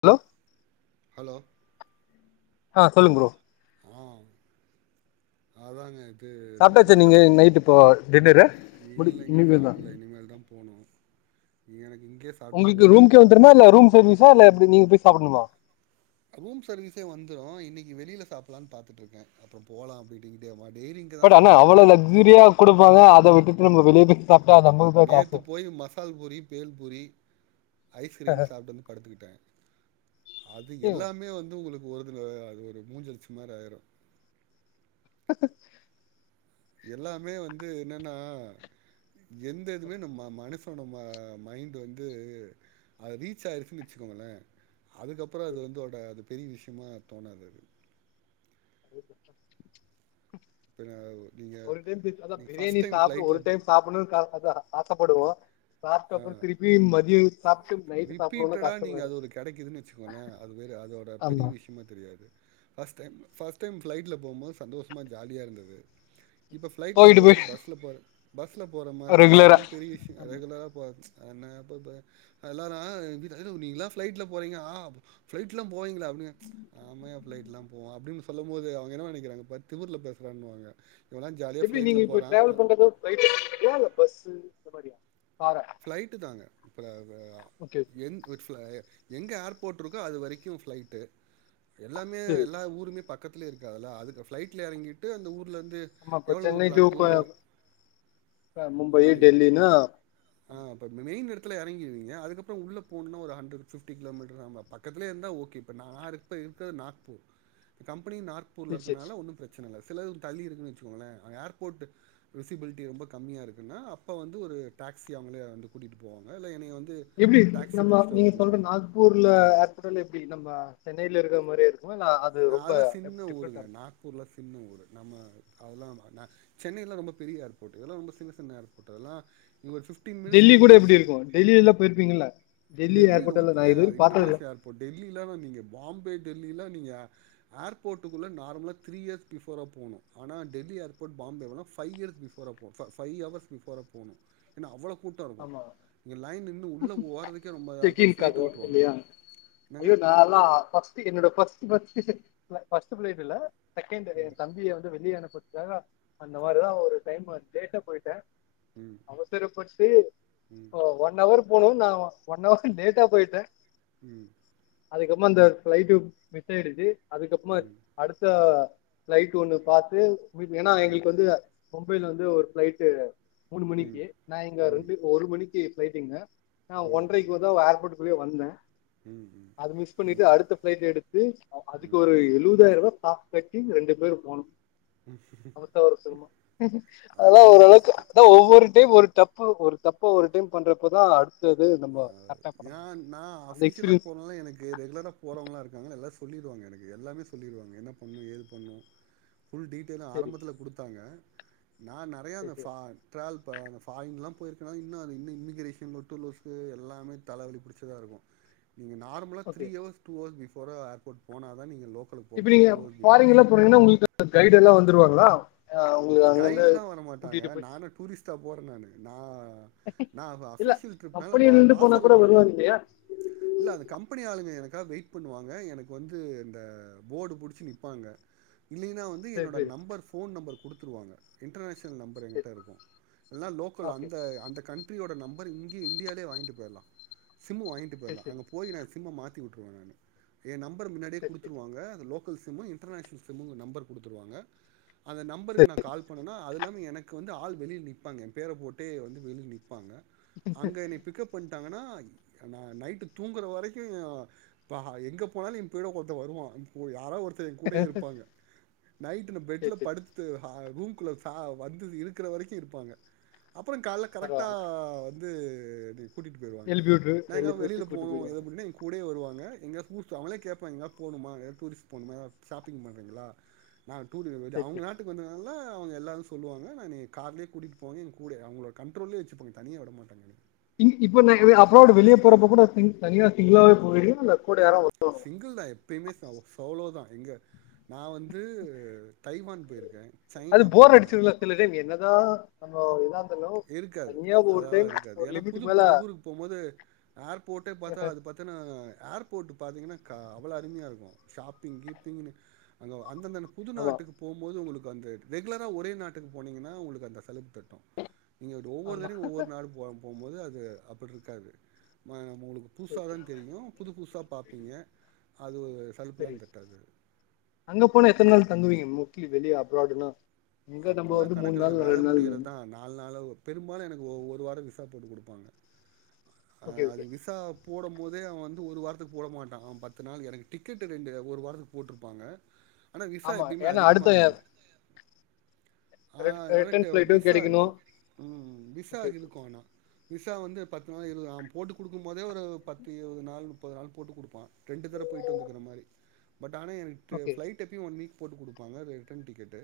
Hello hello ஆஹ சொல்லுங்க bro ஆஹ அதாங்க இப் இது இந்த சாப்ட்டாச்சா நீங்க ஹோட்டல் நைட் இப்போ டின்னரு முடி இல்லைங்க இனிமேதா சாப்பல இனிமேல் தான் போணும் நீங்க உங்களுக்கு ரூம்கே வந்துடுமா இல்ல ரூம் சர்வீஸா இல்ல எப்டி நீ சாப்டணுமா ரூம் சர்வீஸே வந்துரும் இன்னைக்கு வெளியில சாப்பலான்னு பாத்துட்டு இருக்கேன் அப்புறம் போலாம் அப்படமாடிட்டே பட் ஆனா அவ்வள லக்ஜரியா கொடுப்பாங்க அத விட் பட் வெளிய போய் சாப்டு நேத்து போய் மசால் பூரி பேல் பூரி ஐஸ்கிரீம் சாப்ட்டு வந்து படுத்துக்கிட்டேன் அது எல்லாமே வந்து உங்களுக்கு ஒரு இதுல ஒரு மூஞ்சிலடுச்ச மாரி ஆயிரும் [unintelligible] எல்லாமே வந்து என்னன்னா எந்த எதுமே நம்ம மனசோட நம்ம மைண்ட் வந்து அது ரீச் ஆயிருச்சுன்னு வச்சுக்கோங்களே அதுக்கப்புறம் அது வந்தோட அது பெரிய விஷயமா தோணாது அது பன [unintelligible] ஒரு டைம் அதான் பிரியாணி சாப்பிடு ஒரு போ டைம் சாப்பிடணும்னு காரணம் தான் ஆசப்படுவோம் ஆஹ நைட்டு சாப்டணுனா ரிப்பீட்டடா நீங்க கஷ்டமாயிடு அது ஒரு கிடைக்குதுன்னு வச்சுக்கங்களே அது அதோட பெரிய ஆமா விஷயமா தெரியாது பஸ்ட் டைம் ஃபர்ஸ்ட் டைம் ஃபிளைட்ல போகும்போது சந்தோஷமா ஜாலியா இருந்தது இப்ப ஃபிளைட்ல போயிட்டு போய் போறது பஸ்ல போற பஸ்ல போற மாரி இருக்கு அது ரெகுலரா ஒன்னு பெரிய விஷயம் ஆமா. ரெகுலரா ன நீ ஃபிளைட்ள போறீங்க ஆ ஃபிளைட்ள போவீங்களா புன ஆமயா ஃபிளைட்லாம் போவம் அப்டின்னு சொல்லும்போது அவுங்க என்ன நெனைக்குறாங்க பார் திமிர்ல பேசுறான்னுவாங்க இவன்லாம் ஜாலியா எப்டி நீங்க ஃப்ளைட்ல இப்ப போறான். டிராவல் அ பண்றதோ இல்ல பஸ்ஸு [inaudible] ஃபிளைட் தாங்க பல ஓகே என் ஒரு [unintelligible] எங்க ஏர்போர்ட் இருக்கோ அது வரைக்கும் ஃப்ளைட்டு எல்லாமே சரி எல்லா ஊருமே பக் பக்கத்துல இருக்க அதுக்கு ஃபிளைட்ல இறங்கிட்டு அந்த ஊர் ஊர்லேருந்து ஆமா இப்ப எவ்வளோ சென்னை தூரத்தில டூ அடுத்த போ மும்பை டெல்லினா ஆஹ இப்ப மெயின்யிருக் ட்டதுல இறங்கிறீங்க அதுகப்புறோ உள்ள போனும் இன்னு ஒரு ஹண்டர்ட் இல்ல ஃபிட்டி கிலோ மீட்டரு பக்கதுலே இருந்தா ஓகே இப்ப நா இருக்குறது நார்த்து கம் இப்பியு நாக்பூர்ல சிக்ஸ் இருக்கனால ஒன்னும் பிரச்சனை இல்ல சில ஊர் தள்ளி இருக்குதுன்னு வச்சுக்கோங்களேன் ஏர்போர்ட் விசிபிலிட்டி ரொம்ப கம்மியா இருக்குன்னா அப்போ வந்து ஒரு டாக்ஸி அவுங்களே வந்து கூட்டிட்டு போவாங்க இல்ல என்னைய வந்து எப்டி டாக்ஸி நம்ம புடிச்சிட்டு வர நீங்க சொல்ற சொல்லிருவாங்க நாக்பூர்ல ஏர்போர்ட் எப்டி ப்படி நம்ம சென்னையில இருக்க மாரியே இருக்கு இருக்குமா இல்ல அது நா ரொம்ப அதுல சின்ன டிஃப்ரெண்டா ஊருங்க நாக்பூர்ல சின்ன ஊரு நம்ம அதெல்லாம் ந சென்னை எல்லாம் ரொம்ப பெரிய ஏர்போர்ட் இதெல்லாம் ரொம்ப சின்ன சின்ன ஏர்போர்ட் அதெல்லாம் டெல்லி கூட எப்டி இருக்கும் டெல்லி எல்லாம் போயிருப்பீங்களா டெல்லி ரொம்‌ அது இன்டர்நேஷனல் ஏர்போர்ட் டெல்லில நீங்க பாம்பே டெல்லி இல்ல நீங்க ஏர்போட்டுக்குள்ள நார்மலா த்ரீயர்ஸ் ஃபிபோரா பயனும் ஆனா டெல்லி ஏர்போர்ட் பயந்தவங்க ஃப்ஐயர்ஸ் பிபோரா போனும் ஃப்ஐ அவர்ஸ் ஃபிபோரா போனும் ஏன்னா அவளோ கூட்டம் இருக்கும் இங்க லைன் இன்ன உள்ள போறதுக் செக்கின் கது இல்லையா என்னங்க ஐயோ நான்ல்லாம் பஸ் என்னோட பஸ்ட் பஸ்ட் பிளேட் இல்ல தக்கந்திர தம்பி வெளியே எனப்பக்காங்க அந்த மாதிரிதான் ஒரு டைம் லேட்ட போயிட்டேன் ம் அவசரப்பட் ம் உம் ஒன் அவர் போகனும் நான் ஒன்வர் லேட்டா போயிட்டேன் உம் அதுக்கப்புற அந்த பிளைட் மிஸ் ஆயிடுச்சு அதுக்கப்புறமா ம் அடுத்த பிளைட் ஒண்ணு பாத்து ஏன்னா ம் எங்களுக்கு வந்து மும்பைல வந்து ஒரு பிளைட்டு மூணு ம் மணிக்கு நை க ம் ம் ரெண்டு ஒரு மணி ஜி போய்ட்டிங்களா நான் ம் ஒண்ரைக்கு‌ வந்த ஏற்போட்டு இப்டியே வந்தேன் ம் ம் அது மிஸ் ம் பண்ணிட்டு அடுத்த பிளைட் எடுத்து அதுக்கு ம் ஒரு எழுவதாயிரம் ரூபா சாப்ப கட்டி ரெண்டு பேர் போகணும் ஆட்டோ வர சொல்லுமா அது அதான் ரொம்ப ஓரளவுக்கு ரிஸ்க் அதான் ஒவ்வொரு டைம் ஒரு அப்ப ஒரு தப்ப ஒரு டீம் பண்றப்போதான் அடு ஏ நான் அந்த அஃபிசியல்ல எக்ஸ்பீரியன்ஸ் போனாலே எனக்கு ரெகுலரா போரவங்களாம் இருக்காங்க நல்லா செய் சொல்லிடுவாங்க எனக்கு எல்லாமே சொல்லிருவாங்க என்ன பண்ணும் ஏது பண்ணும் ஃபுல் டீட்டெயிலும் சரி ஆரம்பத்துத்ல குடுத்தாங்க நான் நெறைய சரி சரி டிராவல் இப்ப பாரின்லாம் போயிருக்கன இன்னும் இம்மிகிரேஷன் லொட்டு லொசுக்கு எல்லாமே தலவலி பிடிச்சதா இருக்கும் நீங்க நார்மலா ஓகே திரிஹவர் டூ ஹவர் பிஸ் போற ஏர்போர்ட் போனாதான் நீங்க லோ இப்ப நீங்க பாரின் போறீங்கன்னா உங்களுக்கு கைட் எல்லாம் வந்துருவாங்களா ஆ உங்களுக்கு அங்கருந்து கைட்ல்லாம் வர மாட்டாங்க கூட்டிட்டு போய் நானு டூரிஸ்டா போறன் நானு நா இல்ல அஃபிசியல் ட்ரிப்னால கம்பெனில இருந்து போனா கூட வாசல்ல வருவாங்க நிப்பாங்க இல்லையா இல்ல அந்த கம்பெனி ஆளுங்க எனக்கு எனக்காக வெயிட் பண்ணுவாங்க எனக்கு வந்து இந்த போர்டு புடிச்சி நிப்பாங்க இல்லைன்னா வந்து சரி என்னட சரி நம்பர் போன் நம்பர் குடுத்துருவாங்க இன்டர்நேஷனல் நம்பர் சரி என்கிட்ட இருக்கும் எல்லாம் லோக்கல் ஓகே அந்த அந்த கண்ரியோட நம்பர் இங்கே இன்டியாலே வாங்கிட்டு போயிடலாம் சிம் வாங்கிட்டு சரி போய்லாம் சரி அங்க சரி போய் நான் சிம்ம மாற் விட்டுருவேன் நான் என் நம்பர் முன்னாடியே சரி கொடுத்துருவாங்க local sim international sim number குடுத்துருவாங்க அந்த நம்பர் சரி நான் கால் பண்ணோ அதுல்லாமே எனக்கு வந்து ஆள் வெளில நிற்பாங்க என் பேரை போட்டே வந்து வெளியில் நிற்பாங்க அங்க என்ன பிக்கப் பண்ணி ங்னா நைட்டு தூங்குற வரைக்கும் எங்க போனாலும் என் பின்னாடியே ஒருத்தன் கூட வருவான் யாராவ ஒருத்தர் கூட இருப்பாங்க நைட்டுனு சரி பெட்டில சரி படுத் ஹா ரூம்குள்ள வந்து இருக்கிற வரைக்கும் இருப்பாங்க அப்புறம் கால்ல கரெக்டா பரவால்ல வந்து அது கூட்டிட்டு போயிருவாங்க எழுப்பி விட்டு நா எங்கயது எழுப்பி விட்டு வெளில கூட்டு போயிடுவாங்க போனோம்ன கூடே வருவாங் ஏ எங்க டூர் போ அவுங்கலோ கேப்பாங்க எங்கயவுது போகனும் மா எங்கயாவுது டூர் போனும்மா ஷாப்பிங் பண்றீங்களா நா டூரி வந்துட்டு சரி அவங்க சரி அதனால அவங்கல்லாரும் சொல்லுவாங்க நீ கார்லயே கூட்டிட்டு போங்க கூட அவங்களோட கண்ட்ரோலயே வச்சுப்பாங்க தனியா விட மாட்டாங்கன்னு இப்ப ந அப்புறடு வெளிய போறப்போ கூட தனியா சிங்களாவே போய்டு கூட யாரும் வரு சிங்கிள் தான் எப்பயுமே சோலோதான் இங்க நான் வந்து தைமான் போயிருக்கேன் அது சைனா போர் போயிருக்கேன். அடிச்ச இதுல்ல சிலது என்னதா [unintelligible] இருக்காது தனியா ஒரு அதெலாம் டைம் இருக்காது ஒரு ஏன்னா புது லிமிட்டுக்கு மேல புது ஊருக்கு போம்போது ஏர்போட்டே பாத்தா அது பாத்தன்னா ஏர்போட்ட் பாத்தீங்கன்னா க அவ்ளோ அருமையா இருக்கும் ஷாப்பிங் கீப்பிங்ன்னு அங்கே அந்தந்த புது ஆமா நாட்டுக்கு போம்போது உங்களுக்கு ரெகுலரா ஒரே நாட்டுக்கு போனீங்கன்னா உங்களுக்கு அந்த சலுப்பு தட்டும் நீங்க ஆமா ஒவ்வொருதடயும் ஒவ்வருநாளு நாடு போம்போது அ அப்டி இருக்காது ஆஹ உங்களுக்கு சரி புதுசாதான் தெரியும் புது புசா பாப்பீங்க அது ஒரு சரி சலுப்புலாம்தட்டாது மூக்கிலி வெளிய அப்ராடுன அப்டில்லாம் கணக்கலங்க வேல முடிகறதான் நாலு நாள் பெரும்பாலும் எனக்கு ஒ ஒரு வாரம் விசா போட்டு குடுப்பாங்க ஆஹ ஓகே ஓகே அது விசா போடும் போதே அவன் வந்து ஒரு வாரத்துக்கு போட மாட்டான் அவன் பத்து நாள் எனக்கு டிக்கெட்டு் ரெண்டு ஒரு வாரத்துக்கு போட்டிருப்பாங்க ஆனா விசா ஆமா எப்பயுமே ஏன்னா அதிகமா அடுத்த இருக்கும் ஆஹ என ரிட்டன் ட்ட ஃபிளைட்டு விசா கெடைக்கணு இருக்கும் உம் விசா ஓகே ஓகே இருக்கும் ஆனா விசா வந்து பத்து போட்டு குடுக்கும் போதே ஒரு பத்து இருபது நாள் முப்பது நாள் போட்டுக் குடுப்பான் ரெண்டு தர போயிட்டு வந்துக்கிற மாரி பட் ஆனா எனக்கு ஓகே ஃப்ளைட் எப்பயும் ஒன்னு போட்டு குடுப்பாங்க அது ரிட்டர்ன் டிக்கெட்டு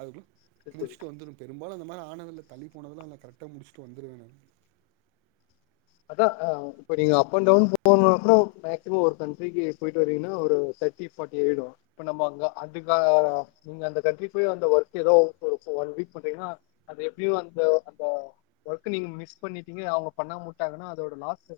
அதுக்குள் சரி சரி முடிச்சுட்டு வந்துரும் பெரும்பாலும் அந்த அ மாரி கானதல்ல தள்ளி போனதெல்லாம் நல்ல கரெக்டா முடிச்சுட்டு வந்துருவேனு நா அதா இப்ப நீங்க அப்பன் டவுன் போனுமுன்னு மேக்சிமம் ஒரு கண்ட்ரிக்கு போயிட்டு வறிங்கனா ஒரு தெட்டி ஃபார்ட்டி ஆயிடும் இப்ப நம்ம அங்க அதுக்க அந்த கண்ட்ரி போய் அந்த ஒர்க் ஏதோ ஒண் வீக் பண்றிங்கனா அது எப்பயும் அந்த அந்த ஒர்க் நீங்க மிஸ் பண்ணிட்டிங்க அவங்க பண்ண [unintelligible] அதோட லாஸ்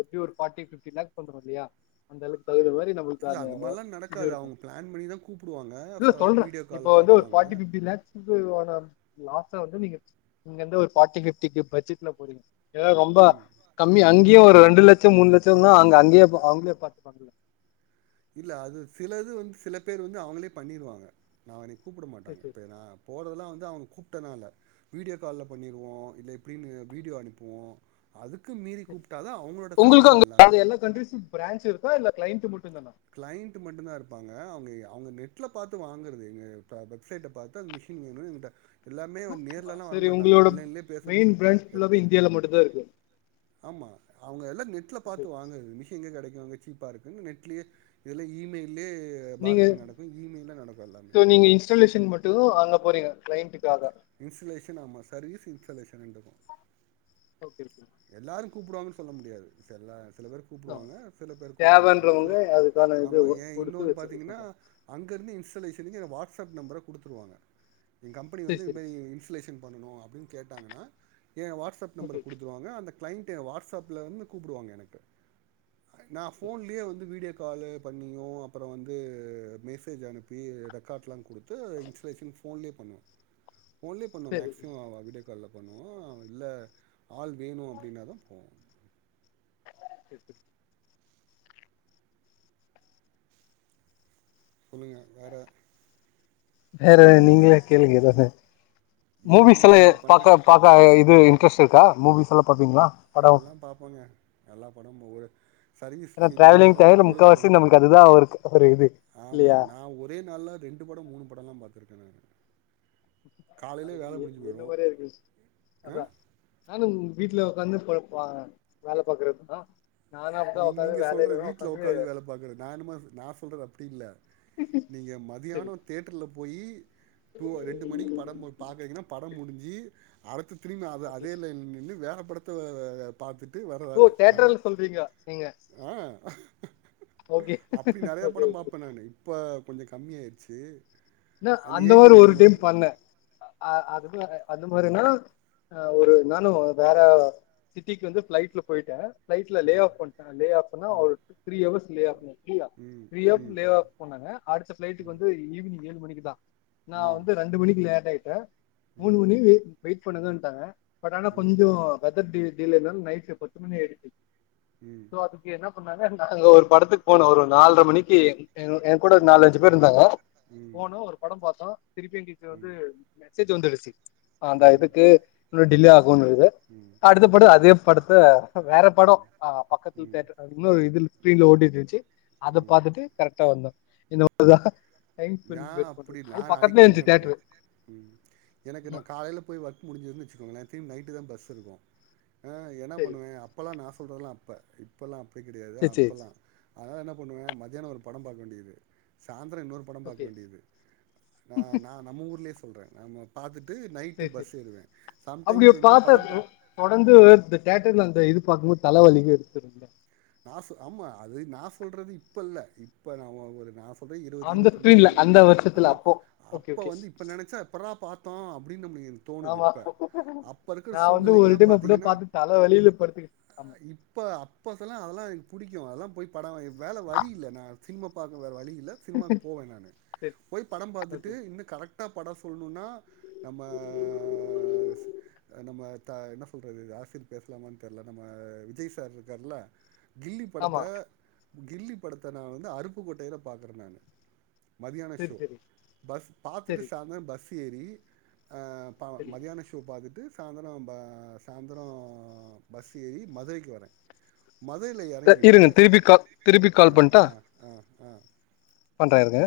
எப்டியு ஒரு ஃபார்ட்டி ஃபிப்டி லாக்ஸ் கொண்டு வருவியா அந்த அளவுக்கு கொ இல்ல அந்த மாரிலாம் நடக்காது அவங்க பிளான் பண்ணிதான் கூப்பிடுவாங்க இல்ல வீடியோ கால்ல காட்டுவாங்க [unintelligible] லாஸ்டா வந்து நீங்க ஒரு ஃபார்டி ஃபிப்டிக்கு பட்ஜெட்ல போறீங்க ஏ ரொம்ப ம் அம்மி அங்கேயே ஒரு ரெண்டு லட்சம் மூணு லட்சம்னா அங்க அங்கயே அவங்களே பாரத்து பா இல்ல அது சிலது வந்து சில பேர் வந்து அவங்களே பண்ணிருவாங்க நான் கூப்பிட சரி மாட்டாங்க சரி இப்ப போறதல்லாம் வந்து அவங்க கூப்பிட்டன இல்ல வீடியோ கால்ல பண்ணிருவோம் இல்ல இப்படின்னு வீடியோ அனுப்புவோம் அதுக் மீறி சரி. கூப்பிட்டாத அவங்களோட செலவு தான் எல்லாமே ஆ இல்ல க்ளைண்ட் மட்டும் தானா? கிளைண்ட் மட்டும்தான் இரு ப்பாங்க அவங்க அவங்க நெட்ல பார்த்து வாங்குறது எங்க வெப்சைட் பார்த்தா அ மிஷின் னும் சேரி உங்களோட மெயின் பிராஞ் பேசுறது எல்லாமே இந்தியால மட்டும் தான் இருக்கு ஆமா அவங்க எல்லாம் நெட்ல ஓகே. பார்த்து வாங்கறது மிஷன் எங்க கிடைக் அவங்க சீப்பா இருக்கு நெட்லயே இதெல்லாம் இமெயில் லே நீங்க பார்கின் நடக்கும் ஈவினிங் நா நடக்கும் எல்லாமே சோ நீங்க இன்ஸ்டாலேஷன் மட்டும் அங்க போறீங்க கிளைண்டுக்காக இன்சுலேஷன் ஆமா சர்வீஸ் இன்சுலேஷன் க்கும் ஓகே ஓகே. எல்லாரும் கூப்பிடுவாங்க சொல்ல முடியாது சேரில சில பேர் ஆ கூப்பிடுவாங்க சில பேர் கூப்பிட மாட்டாங்க சில தேவன்றவங்க அதுக்கான இது ஆமா ஏன் குடுத்து இன்னொணு பாத்தீங்கன்னா சரி அங்க இருந்து இன்சோலேசனுக்கு வாட்ஸா வாட்ஸ்அப் நம்பர கொடுத்துருவாங்க என் கம்பெனி வந்து இந்த சரி. இன்ஸ்சுலேஷன் பண்ணணும் அப்படின்னு கேட்டாங்கன்னா என் வாட்ஸ்அப் நம்பர ஓகே. குடுத் அந்த கிளைண்ட் வாட்ஸ்அப்ல இருந்து கூப்பிடுவாங்க எனக் நான் போன்லயே வந்து வீடியோ கால் பண்ணியும் அப்பறம் வந்து மெசேஜ் அனுப்பி ரெக்கார்ட்லாம் கொடுத்து இன்ஸலேஷன் போன்லேயே பண்ணுவோ போன்லே பண்ணு சேரி மேக்சிமம் விடியோ கால்ல பண்ணுவோம் இல்ல ஆள் வேணும் அப்படின்னாதான் போவோ [inaudible] சொல்லுங்க வேற வேற நீங்க உங்க நீங்களே கேள்வி எதா இருந்தாலும் எனக்கு மூவிஸ் இந்த நீங்க எல்லாம் பண்ற பாக்க பார்க்க இது இன்ட்ரெஸ்ட் இருக்கா மூவிஸ் எல்லா பாப்பீங்களா படோ எல்லாம் பார்ப்போங்க எல்லா படம் ஒரு சர்வீஸ் ஏன்னா ட்ராவெல்லிங் ஃபீல்டுனால டைம்ல பொழுது போல முக்கவாசி நமக்கு அதுதான் இருக்கு ஆமா நா ஒரே நாள்ல ரெண்டு படம் மூணு படம் எல்லாம் பார் த்திருக்கேன் நா அது என்ன மாரியே இருக்கு ஆ அதான் நானும் வீட்டுல உட்காந்து வேலை பார்குறதுதான் நீங்க நீங்க சொல்ற வீடல உக்காந்து வேலை பாக்குறது நான் என்னமா நான் சொல்ற அப்படி இல்ல நீங்க சரி மத்தியான் தெட்டர்லா போய் ரெண்டு மணிக்கு படம் பாக்குறீங்கன்னா பட முடிஞ்சு அடுத்த திரும்ப அதே லையனுல நின்று வேற பட பார்த்துட்டு வர ஆளு நான ங்கா நீங்க ஓகே அப்படி நிறைய ஓகே படம் ஓகே பாரப்பேன் நான்னு இப்ப கொஞ்சம் கம்மிய ஆயிடுச்சு என் அந்த மாதிரி ஒரு டைம் பண்ணன் அது அது மாதினா ஆஹ் ஒரு ம், நானும் வேற சிட்டிக்கு வந்து பிளைட்ல போயிட்டேன் பில லே ம், ஆப் ப ம், ஒரு த்ரி ஹவர்ஸ் லே ம், ம், ஆப் பண்ணாங்க அடுத்த ம், பிளைட்டுக்கு ம், வந்துஈவினிங் ஏழு மணிக்கு தான் நான் ம், வந்து ரெண்டு மணிக்கு லேன் ஆயேன் கா மூனு ம், மணி பண்ணுத இருந்தேன் பட் ஆனா ம், கொஞ்சம் வெதர் இருாலும் நைட் பத்து மணி ஆடுச்ச ம், சோ அதுக்கு என்ன நாங்க ஒரு படத்துக்கு போனோம் ஒரு நாலரை மணிக்கு என ம், கூட நாலு அஞ்சு பேர் இருந்தாங்க ம், போணும் ஒரு படம் பார்த்தோம் திருப்பி எங்கீச்ச வந்து ம், சீட் வந்துருச்சு அந்த ம். இதுக்கு இன்னும் ம் டிலே ஆகும்ன்னுது ம் அடுத்தபடி அதே படுத்தா வேற ம் படம் அஹ பக்கத்து ம் தேடர்ல இன்னொரு இது ஸ்கிரீன்ல ஒடிதிருச்சு அத ம் பாத்து ட்டு கரெக்டா வந்தோம் இன்னதா எங் யான் அப்படி நான் அடிக்கடி நடக்கும் உம் எனக்கு நான் காலைல போய் ஒர்க் முடிஞ்துன்னு வச்சுக்கோங்களேன் நைட்டு தான் பஸ் இருக்கும் ஆஹ் என்ன சரி பண்ணுவேன் அப்பெல்லாம் நா சொல்றலாம் அப்ப இப்பல்லாம் அப்ப டி கிடையாது சரி சரி அப்பல்லாம் அதனால என்ன பண்ணுவேன் மத்தியானம் ஒரு படம் பாக்க வேண்டியது சாயந்திரம் இன்னொரு படம் ஓகே வேண்டியது நா நான் நம்ம ஊர்லே சொல்றேன் நம்ம பாத்துட் டு நைட்டு சரி சரி பஸ் ஏறுவேன் அப்படி சம்டைம்ஸ் வந்து படம் ப ல இது அந்த இது பாக்கும் போது தலவலி எடுத்துடுங்க நான் சொ ஆமா அது நான் சொல்றது இப்ப இல்ல இப்ப நம ஒரு நான் சொ இருபது அந்த ஸ்க்ரீன்ல இருபத்திமூனு அந்த வருஷத்துல அந்த அப்போ ஓகே அப்ப ஓகே வந்து இப்ப நினைச்சா எப்படறா பாத்தோம் அப்படினு தோனுது ஆமா இப்ப அப்ப இருக்க நான் வந்து சூழ்நிலைக்கு ஒரு எல்லாம் டைம் அப்படியே பாத்தீங்கனா பார்த்து தலை வலியில படுத்துக்கிட்டேன் ஆமா இப்ப அப்ப எல்லா எனக்கு பிடிக்கும் அதெல்லாம் போய் படம் வேல வழி இல்லண்ணா சினிமா பாக்க வேற வழி இல் ல சினிமாக்கு போவேன் நான் சரி போய் படம் பாத்துட்டு ஓகே இன்னும் கரெக்ட் கரெட்டா படம் சொல்லணுன்னா நம்ம நம்ம த என்ன சொல்றது அரசியல் பேசலாமான்னு தெரில நம்ம விஜய் சார் இருக்கார்ல கில்லி படத்த ஆமா கில்லி படத்த நான் வந்து அருப்புக்கோட்டையில பாக்குறேன் நானு மதியான சரி ஷோ சரி பஸ் பார்த்துட்டு சரி சாயந்தரம் பஸ் சேரி ப சரி மதியானம் ஷோ பாத்துட்டு சாயந்தரம் ப சாயந்தரம் பஸ் ஏறி மதுரைக்கு வரேன் மதுரையில எறங்கிட்டு இருங்க திருப்பி க திருப்பி கால் பண்ணட்டா ஆஹ் பண்றேன் இருங்க